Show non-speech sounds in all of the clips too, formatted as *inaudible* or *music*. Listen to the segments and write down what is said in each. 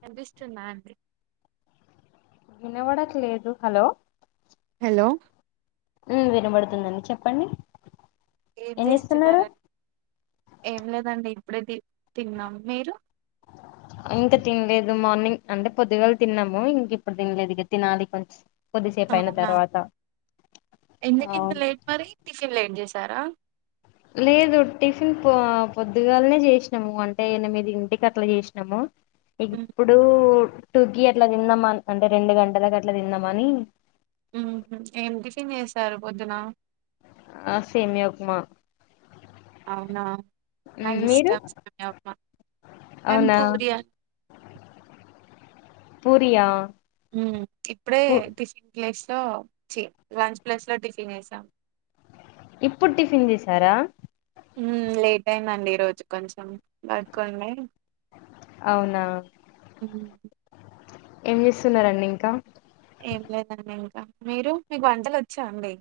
వినిపిస్తుంద అండి వినవడట్ లేదు హలో హలో ఉమ్ వినబడుతుందండి చెప్పండి ఏమి చేస్తున్నారు అండి ఏం లేదండి ఇప్పుడే తిన్నాం మీరు ఇంకా తినలేదు మార్నింగ్ అంటే పొద్దుగాల తిన్నాము ఇంక ఇప్పుడు తినలేదు ఇగ తినాలి కొంచెం కొద్దిసేపు అయిన అవున తర్వాత ఎందుకు ఇంత అవును లేట్ మరి టిఫిన్ లేట్ చే చేసారా లేదు టిఫిన్ పో పొద్దుగాలనే చేసినాము అంటే ఎనిమిదింటికి అట్లా చేసినాము ఇప్పుడు టుకీ అట్లా తిందాం అంటే రెండు గంటలకు అట్లా తిందమ అని ఉ ఏం టిఫిన్ చేసారు పొద్దున ఆ సేమియ ఉప్మా అవున మీరు నాకిష్టం సేమియ ఉప్మ మేం అవునా పూరి పూరి ఆ ఉమ్ ఇప్పుడే టిఫిన్ క్లేష్ లో చి లంచ్ ప్లేస్ లో టిఫిన్ చేసాం ఇప్పుడు టిఫిన్ చేసారా హు లేట్ అయిందండి ఈరోజు కొంచెం వర్క్ ఉండే అవున ఏం చేస్తున్నరండి ఇంకా ఏం లేదండి ఇంకా మీరు మీకు వంటలు వచ్చా అండి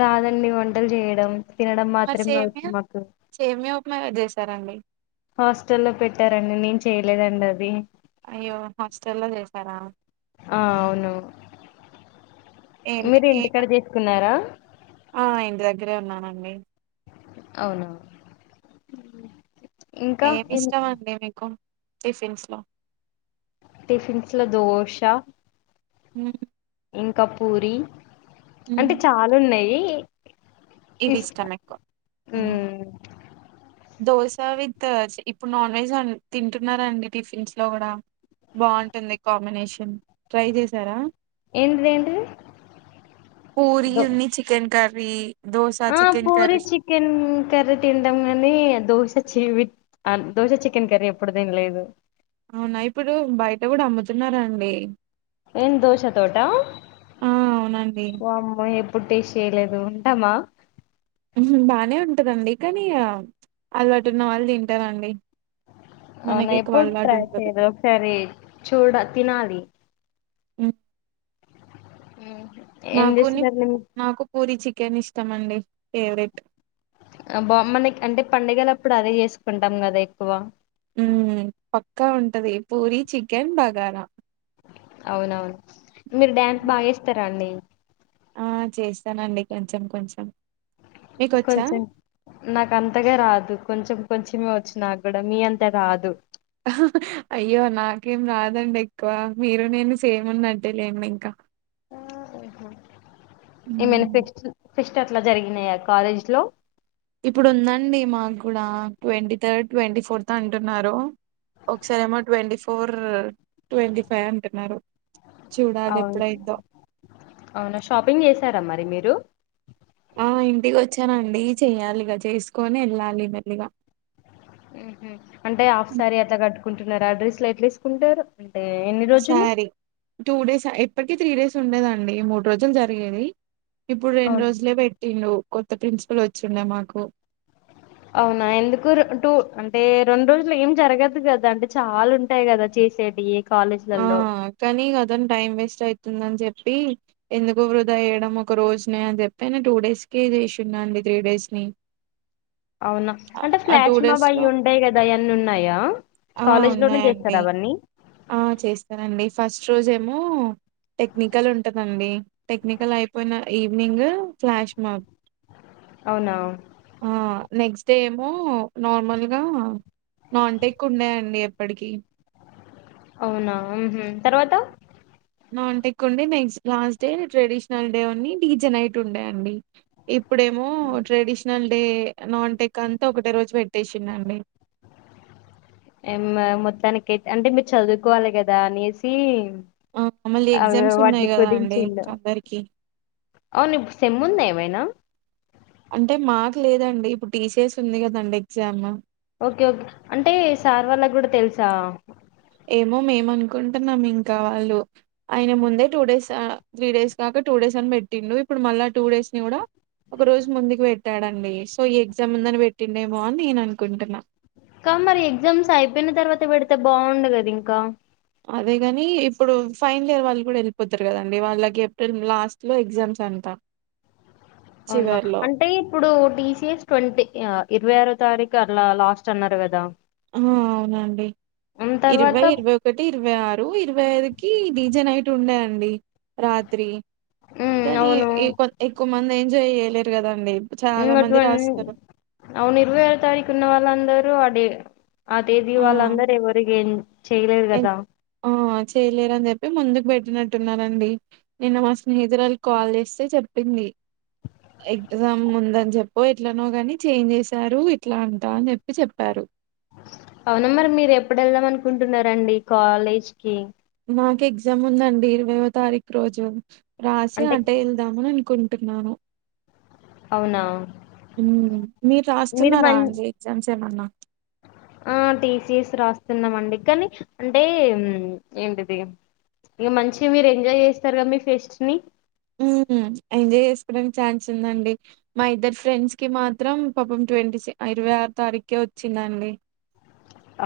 రాదండి వంటలు చేయడం తినడం మరి మాత్రే వచ్చు సేమియా మాకు సేమియా ఉప్మా ఎవరు చేశారండి హాస్టల్లో పెట్టారండి నేను చేయలేదండి అది అయ్యో హాస్టల్లో చేసారా ఆ అవును ఏం మీరు ఏ ఇంటికడ చెసుకున్నారా నే అవున ఏమి ఇష్టమండి మీకు టిఫిన్స్ లో టిఫిన్స్ లో దోష హుమ్మ్ ఇంకా పూరి మ్మ్. అంటే చాల ఉన్నాయి *inaudible* ఇవి ఇష్ట ఇష్టం ఎక్కువ హుమ్మ్ దోస విత్ ఇప్పుడు నాన్ వెజ్ ఆ తింటురండి టిఫిన్స్ లో కూడా బాగుంటుంది కాంబినేషన్ ట్రై చేసారా ఏంటిది ఏంటిది పూరి దో ఉన్ని చికెన్ కర్రీ దోశ ఆ chicken puri curry chicken curry తింటాం కానీ దోశ చి విత్ ఆ దోశ చికెన్ కర్రీ ఎప్పుడు తినలేదు అవునా ఇప్పుడు బయట కూడా అమ్ముతున్నారండి ఏం దోశ తోట ఆ అవునండి వామ్మో ఎప్పుడు టేస్ట్ చేయలేదు దు ఉంటామా హుమ్మ్ బానే ఉంటదండి కానీ అల్వాటున్న వాళ్ళు తింటారండి అవునా మనకి ఎక్కువ ఎప్పుడు అలవాటు ట్రై ఉండదు చేయలే ఒకసారి చూడ తినాలి ఉమ్ ఉమ్ నాకునీ నాకు పూరి చికెన్ ఇష్ ష్టమండి ఫేవరెట్ బా మనకి అంటే పండగల అప్పుడు అదే చేసుకుంటాం కదా ఎక్కువ ఉమ్ పక్కా ఉంటది పూరి చికెన్ బగారా అవునవును మీరు డ్యాన్స్ హ్మ్. బాగా ఏస్తారా అండి ఆ చేస్తానండి కొంచెం కొంచెం మీకొచ్చా కొంచెం నాకు అంతగా రాదు కొంచెం కొంచమే వచ్చునాకూడా మీ అంత రాదు అయ్యో నాకేం రాదండి ఎక్కువ మీరు నేను సేమ్ వునట్టే లెండి ఇంక ఆ ఓహో ఈ హ్మ్ మనిఫెస్ *unintelligible* ఫెస్ట్ అట్ల జరిగినాయ కాలేజ్ లో ఇప్పుడు ఉందండి మాకు కూడా ట్వంటీ థర్డ్ ట్వంటీ ఫోర్త్ అంటున్నారు ఒకసారిమో ట్వంటీ ఫోర్ ట్వంటీ ఫైవ్ అంటున్నారు చూడాలి అవును ఎప్పుడైద్దో అవునా షాపింగ్ చేసారా మరి మీరు *inaudible* ఆ ఇంటికి వచ్చానండి చెయ్యాలిగా చేసుకొని వెళ్ళాలి మెల్లిగ ఊహు అంటే హాఫ్ సారి అట్ల కట్ట కుంటున్నారు డ్రెస్ లు ఎట్ల వేసుకుంటరు సారీ టూ డేస్ ఇప్పటికి త్రీ డేస్ ఉండేదండి మూడు రోజులు జరిగేది ఇప్పుడు రెండు అవును రోజులే పెట్టిండు కొత్త ప్రిన్సిపల్ వచ్చిండే మాకు అవునా ఎందుకు రె టూ అంటే రెండు రోజులు ఏం జరగదు కదా అంటే చాలా ఉంటాయి కదా చేసేటీవీ ఆ కానీ అదని టైం వేస్ట్ అవుతుందని చెప్ప చెప్పి ఎందుకు వృధా వయ్యడం ఒక రోజునే అని చెప్పి నేను టూ డేస్ కి చేసిండు అండి త్రీ డేస్ ని అవునా అంటే ఆ టూ ఫ్లాష్ మాబ్ డేస్ లో అయ్యి ఉంటయి కదా అవన్నీ ఉన్నాయా ఆ కాలేజ్ లోనే చేస్తర ఉన్నాయండి అవన్నీ ఆ చేస్తానండి ఫస్ట్ రోజేమో టెక్నికల్ ఉంటదండి టెక్నికల్ అయిపోయిన ఈవినింగ్ ఫ్లాష్ మబ్ అవున నెక్స్ట్ డే ఏమో నార్మల్గా నాన్ టెక్ ఉండేయండి ఎప్పటికిీ అవు ఉమ్మ్ తర్వత నాంట ఎక్ండి next last day traditional day అన్ని డీజనైట్ ఉండేయండి ఇప్పుడేమో ట్రెడిషనల్ నాన్ టెక్ అంత ఒకటే రోజు పెట్టేసిండండి మొత్తానికి ఐతే అంటే మీరు చదువుకోవాలి కద దనేసి ఆ మళ్ళీ ఆవి ఎగ్జామ్స్ ఉన్నాయి వాటిని కదా అండి కుదించిండు ఇంకా అందరికి అవును సెమ్ముంద ఏమైన అంటే మాక్ లేదండి ఇప్పుడు టీసీఎస్ ఉంది కదండి ఎగ్జామ్ ఒకే ఒకే అంటే సార్ వాళ్ళకి కూడా తెలుసా ఏమో మేము అనుకుంటున్నాం ఇంకా వాళ్ళు ఆయన ముందే టూ డేస్ త్రీ డేస్ కాక టూ డేస్ అని పెట్టిండు ఇప్పుడు మళ్ళా టూ డేస్ ని కూడా ఒక రోజు ముందుకి పెట్టాడండి సో ఈ ఎగ్జామ్ ముందని పెట్టిండేమో అని నేను అనుకుంటున్నా క మరి ఎగ్జామ్స్ అయిపోయిన తర్వాత పెడితే బాగుండ కదా ఇంకా అదే కాని ఇప్పుడు ఫైనల్ ఇయర్ వాళ్ళు కూడా వెళ్ళిపోతారు కదండి వాళ్ళకి ఏప్రిల్ లాస్ట్ లో ఎగ్జామ్స్ అంట అవునా చివర్లో అంటే ఇప్పుడు టీసీఎస్ ట్వంటీ ఇరవై ఆరు తారీఖు అలా లాస్ట్ అన్నారు కదా ఆ అవునండి. ఉమ్ తర్వాత ఇరవై, ఇరవై ఒకటి, ఇరవై ఆరు ఇరవై ఇరవైదుకి డీజే నైట్ ఉండే అండి. రాత్రి ఉమ్ కానీ అవును కొ ఎక్కువ మంది ఎంజాయ్ చేయలేరు కదండి చాలా మంది అటువ రాస్తారు అవును ఇరవై ఆరు తారీఖు ఉన్న వాళ్ళందరూ డే ఆ తేదీ వాళ్ళందరు ఎవరికి ఏం చేయలేదు ఎన్ గదా ఆ చేయలేరని చెప్పి ముందుకు పెట్టినట్టున్నరండి నిన్న మా స్నేహితురాళకి కాల్ చేస్తే చెప్పింది ఎగ్జామ్ ముందని చెప్ప ఎట్లనో కాని చేంజ్ చేసారు ఇట్లా అంటా అని చెప్పి చెప్పారు. అవున మరి మీరు ఎప్పుడు ఎళ్దాం అనుకుంటున్నారంండి కాలేజ్ కి మాకు ఎగ్జామ్ ఉందండి ఇరవైతారీఖు రోజు రాశి అంటే అటే ఎళ్దాము అని నుకుంటున్నాను అవునా మ్మ్. మీరు మీరు రాస్తున్నారా మన్ అండి ఎగ్జామ్స్ ే అన్న ఆ టీసీఎస్ రాస్తున్నాం అండి కానీ అంటే ఏంటిది ఇక మంచి మీరు ఎంజాయ్ చేస్తారు కదా మీ ఫెస్ట్ ని ఉమ్మ్ ఎంజాయ్ చేసుకోవడానికి ఛాన్స్ ఉందండి. మా ఇద్దరు ఫ్రెండ్స్ కి మాత్రం పాపం ట్వంటీ ఇరవై ఆరు తారీఖే వచ్చిందండి.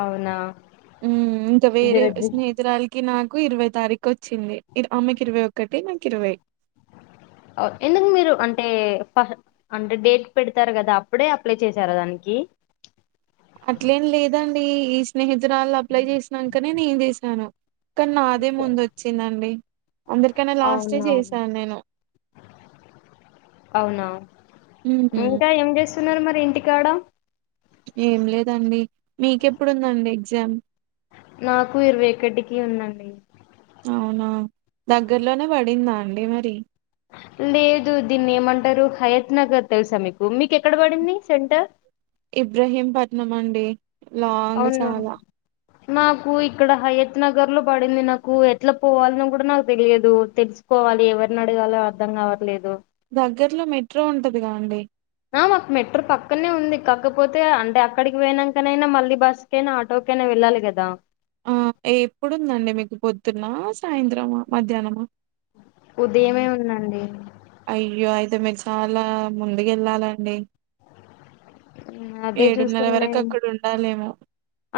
అవునా మ్మ్ ఇంకా వేరే దురదృ స్నేహితురాలుకి నా కు ఇరవై తారీకొచ్చింది. ఆమ్మెకి ఇరవై ఒకటి నాకు ఇరవై ఎందుకు మీరు అంటే ఫ అంటే డేట్ పెడతారు కదా అప్పుడే అప్లై చేశారా దానికి అట్లేం లేదండి ఈ స్నేహితు ఉత్తరాలు అప్లై చేసినంకనే నేను చేసిశాను కానీ నాదే ముందొచ్చిందండి అందరికన్నా లాస్టే అవునవును చేశాను నేను. అవునా ఇంకా ఏం చేస్తున్నారు మరి ఇంటి కాడ ఏం లేదండి మీకెప్పుడుందండి ఎగ్జామ్ నాకు ఇరవై ఒక్కటికి ఉందండి. అవునా దగ్గర్లోనే పడిందా అండి మరి లేదు దీన్ని ఏమంటరు హయత్ నగర్ తెలుసా మీకు మీకు ఎక్కడ పడింది సెంటర్ ఇబ్రహీంపట్నం అండి లాంగ్ అవును చాలా నాకు ఇక్కడ హయత్ నగర్ లో పడింది నాకు ఎట్లా పోవాల్నో కూడా నాకు తెలియదు తెలుసుకోవాలి ఎవరిని అడగాలో అర్ధం కావట్లేదు దగ్గర్లో మెట్రో ఉంటదిగా అండి ఆ మాకు మెట్రో పక్కనే ఉంది. కాకపోతే అంటే అక్కడికి పోయినంకనైనా మళ్ళీ బస్సుకైనా ఆటోకైనా వెళ్ళాలి కదా ఆ ఏప్పుడుందండి మీకు పొద్దున్న సాయంత్రమా మధ్యానమా ఉదయమే ఉందండి అయ్యో అయితేమీరు చాలా ముందు గెళ్ళాలండి. అదే చూస్తున్నాయి అక్కడ ఉండాలేమో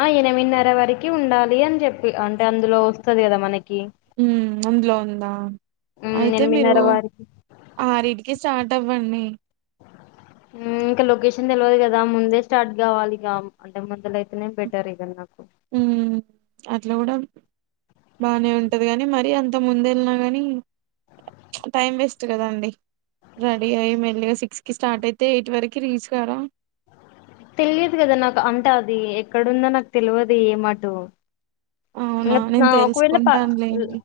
ఆ ఎనిమిన్నర వరకి ఉండాలి అని చెప్పి అంటే అందులో వస్తది కదా మనకి ఉమ్ అందులో ఉందా ఉమ్, అయితే మీరు ఎనిమిదిన్నర వారికి ఆరిటికి స్టార్ట్ టవ్వండి ఇంకా లొకేషన్ తెలివదు కదా ముందే స్టార్ట్ గావాలి ఇగ అంటే ముందల అయితేనే బెటర్ ఇదన్నా ఊమ్ అద్ ఇట్లా కూడా బాగానే ఉంటది కానీ, మరి అంత ముందు వెళ్ళినా కానీ టైం వేస్ట్ కదండి. రెడీ అయ్యి, మెల్లిగా సిక్స్ కి స్టార్ట్ అయితే, ఎయిట్ వరకు రీచ్ కామా. తెలియదు కదా నాకు అంట అది ఎక్కడుందో నాకు తెల్వదు ఏ మాటకు ఇంగ అవునా నా నేను ఒకవేళ పా ల తెలుసుకుంటానులేండి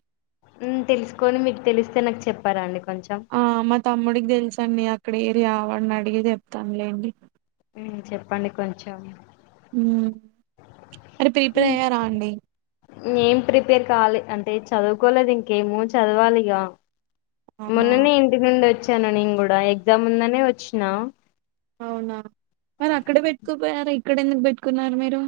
ఉమ్ తెలుసుకొని మీకు తెలిస్తే నాకు చెప్పార అండి. కొంచెం ఆ మా తమ్ముడికి తెలుసూ అండి అక్కడ ఏరియా అన్ అడిగి చెప్తానులేన్ చెప్పండి కొంచెం ఉమ్ అరే ప్రిపేర్ ఉమ్. అయ్యారా అండి. ఏం ప్రిపేర్ కావాలి అంటే చదువుకోలేదు ఇంకేమో చదవాలిగా అవునా మొన్ననే ఇంటి నుండి వచ్చ వచ్చాను నేను కూడా ఎగ్జామ్ ఉందనే వచ్చినా అవునా మరి అక్కడే పెట్టుకోపోయారా ఇక్కడ ఎందుకు పెట్టుకున్నారు మీరు.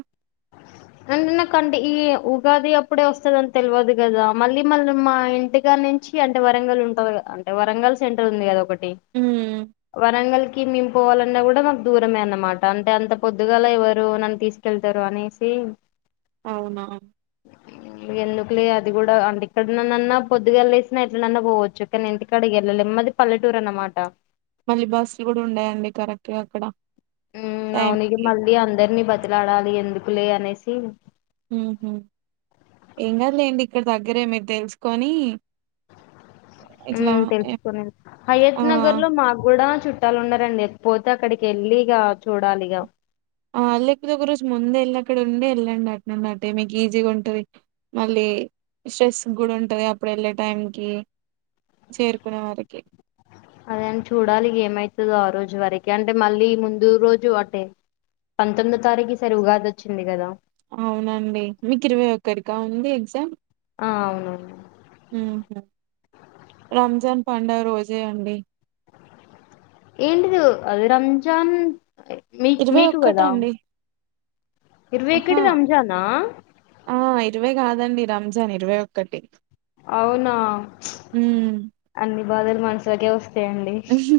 అంటే నాకు అంటే ఈ ఉగాది అప్పుడే వస్తది అని తెల్వదు కదా. మళ్ళీ మళ్ళీ మా ఇంటికా నుంచి అంటే వరంగల్ ఉంటది కదా అంటే, వరంగల్ సెంటర్ ఉంది కదా ఒకటి. మ్మ్ కి వరంగల్ కి మేం పోవాలన్నా కూడా మాకు దూరమే అనమాట అంటే అంత పొద్దుగాల ఎవరు నన్ను తీసుకెళ్ ఇద్దరు అనేసి అవునా ఎందుకులే అది కూడా అంటే ఇక్కడన్నా పొద్దుగా లేసినా ఎట్లనన్నా పోవచ్చు కానీ, ఇంటికాడ వెళ్ళలేము అది పల్లెటూరు అనమాట. మళ్ళి బస్సులు కూడా ఉన్నాయండి కరెక్ట్ గా అక్కడ ఉమ్ టైం అవును ఇగ కి మళ్ళీ అందరినీ బతిలాడాలి ఎందుకు కులే అనేసి ఉహు ఏం కాదు లేండి ఇక్కడ దగ్గరే మీరు తెలుసుకొని ఊమ్ ఇట్లా తెలుసుకోండి ఆ హయత్ నగర్ లో మా కూడా చు చట్టాలు ఉన్నారండి పోతే అక్కడికి వెళ్ళి ఇగా చూడాలి ఇగ ఆ లేకపోతే ఒకరోజు ముందే వెళ్ళి అక్కడ ఉండే వెళ్ళండి. అట్నుండి అట్టే మీకు ఈజీగా ఉంటది. మళ్ళీ స్ట్రెస్ కూడా ఉంటది. అప్పుడు వెళ్ళే టైంకి చేరుకునే వారికి. అదే అండి చూడాలి. ఏమైతదో ఆ రోజు వరకే, అంటే మళ్ళీ ముందు రోజు అటే పంతొమ్మిదో తారీఖు ఈ సారి ఉగాది వచ్చింది కదా! అవునండి మీకు ఇరవై ఒకరిగా ఉంది ఎగ్జామ్ ఆ అవునవును ఉహు రంజాన్ పండగ రోజే అండి ఏంటిది అది రంజాన్ మీక్ ఇరవై మీకు ఒక్కట కదా అండి ఇరవై ఆహా ఒక్కటి రంజానా ఆ ఇరవై కాదండి రంజాన్ ఇరవై ఒక్కటి అవునా అన్ని బాదలు మనసలక వస్త హహు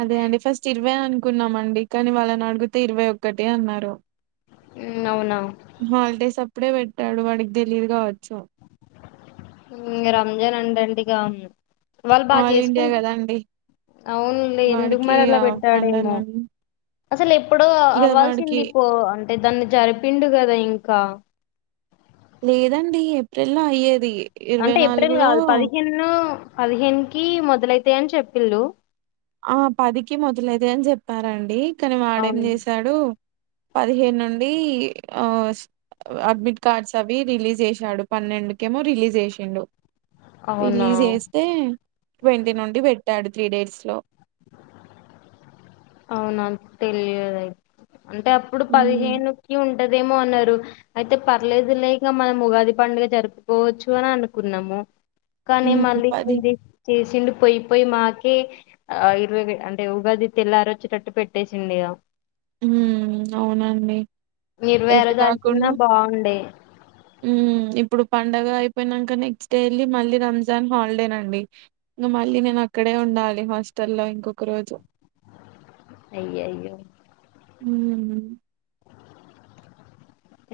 అదే అండి ఫస్ట్ ఇర్ ఇరవే అనుకున్నామండి కానీ వాళ్ళని అడిగితే ఇరవై ఒక్కటి అన్నారు. మ్మ్ అవునా హల్డే సబ్ ఇప్పుడే పెట్టాడు వాడికి తెలీయదు కావచ్చు. ఉ రంజాన్ అండండి ఇకా ఉను వాళ్ళు బాగా ఆల్ ఇండియా చేసుకుంట కదండి అవునులే ఎందుకు వాడికి మరి అలా ఆ పెట్టాడేమో పండాలని అసలు ఇప్పుడు ఇగ వాడికి అవ్వాల్సింది పో అంట అతే దాన్ని జరిపిండు కదా ఇంకా. లేదండి ఏప్రిల్ లో అయ్యేది ఇరవై అంటే ఏప్రిల్ నాలుగులో కావాలి పదిహేను పదిహేనుకి మొదలైతాయని చెప్పిళ్లు ఆ పదికి మొదలేద అని చెప్పారండి. కాని వాడేం అవును చేశాడు. పదిహేను నుండి ఆ అడ్మిట్ కార్డ్స్ అవి రిలీజ్ చేసాడు పన్నెండుకేమో రిలీజ్ చేసిండు. అవునా రిలీజ్ చేస్తే ట్వంటీ నుండి పెట్ తాడు త్రీ డేస్ లో అవునా తెలియదుయితే అంటే అప్పుడు ఉమ్ పదిహేనుకి ఉంట ఉంటదేమో అన్నారు. అయితే పర్లేదులే ఇక మనం ఉగాది పండుగ జరుపుకోవచ్చు అని అనుకున్నాము. కానీ ఉమ్ మళ్ళీ పది చేసిండు పోయిపోయి మాకె ఆయుర్వేది అంటే ఉగాది తెల్లారి వచ్చేటట్టు పెట్టేసిండడిగా అవునండి ఇరవై ఎట్ ఆరో తారీకున్న కాకుండా బాగుండే ఊ ఇప్పుడు పండగ అయిపోయినాక నెక్స్ట్ డే వెల్లి మళ్ళీ రంజాన్ హాలిడేనండి, ఇంక మళ్ళీ నేను అక్కడే ఉండాలి హాస్టల్ల్లో ఇంకొక రోజు. అయ్యోయ్యో ఊ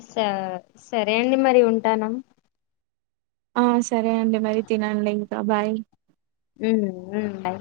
స సరే అండి మరి ఉంటాను. ఆ సరే అండి మరి తినండి ఇంకా బాయ్ ఊ ఊ ఉండాయి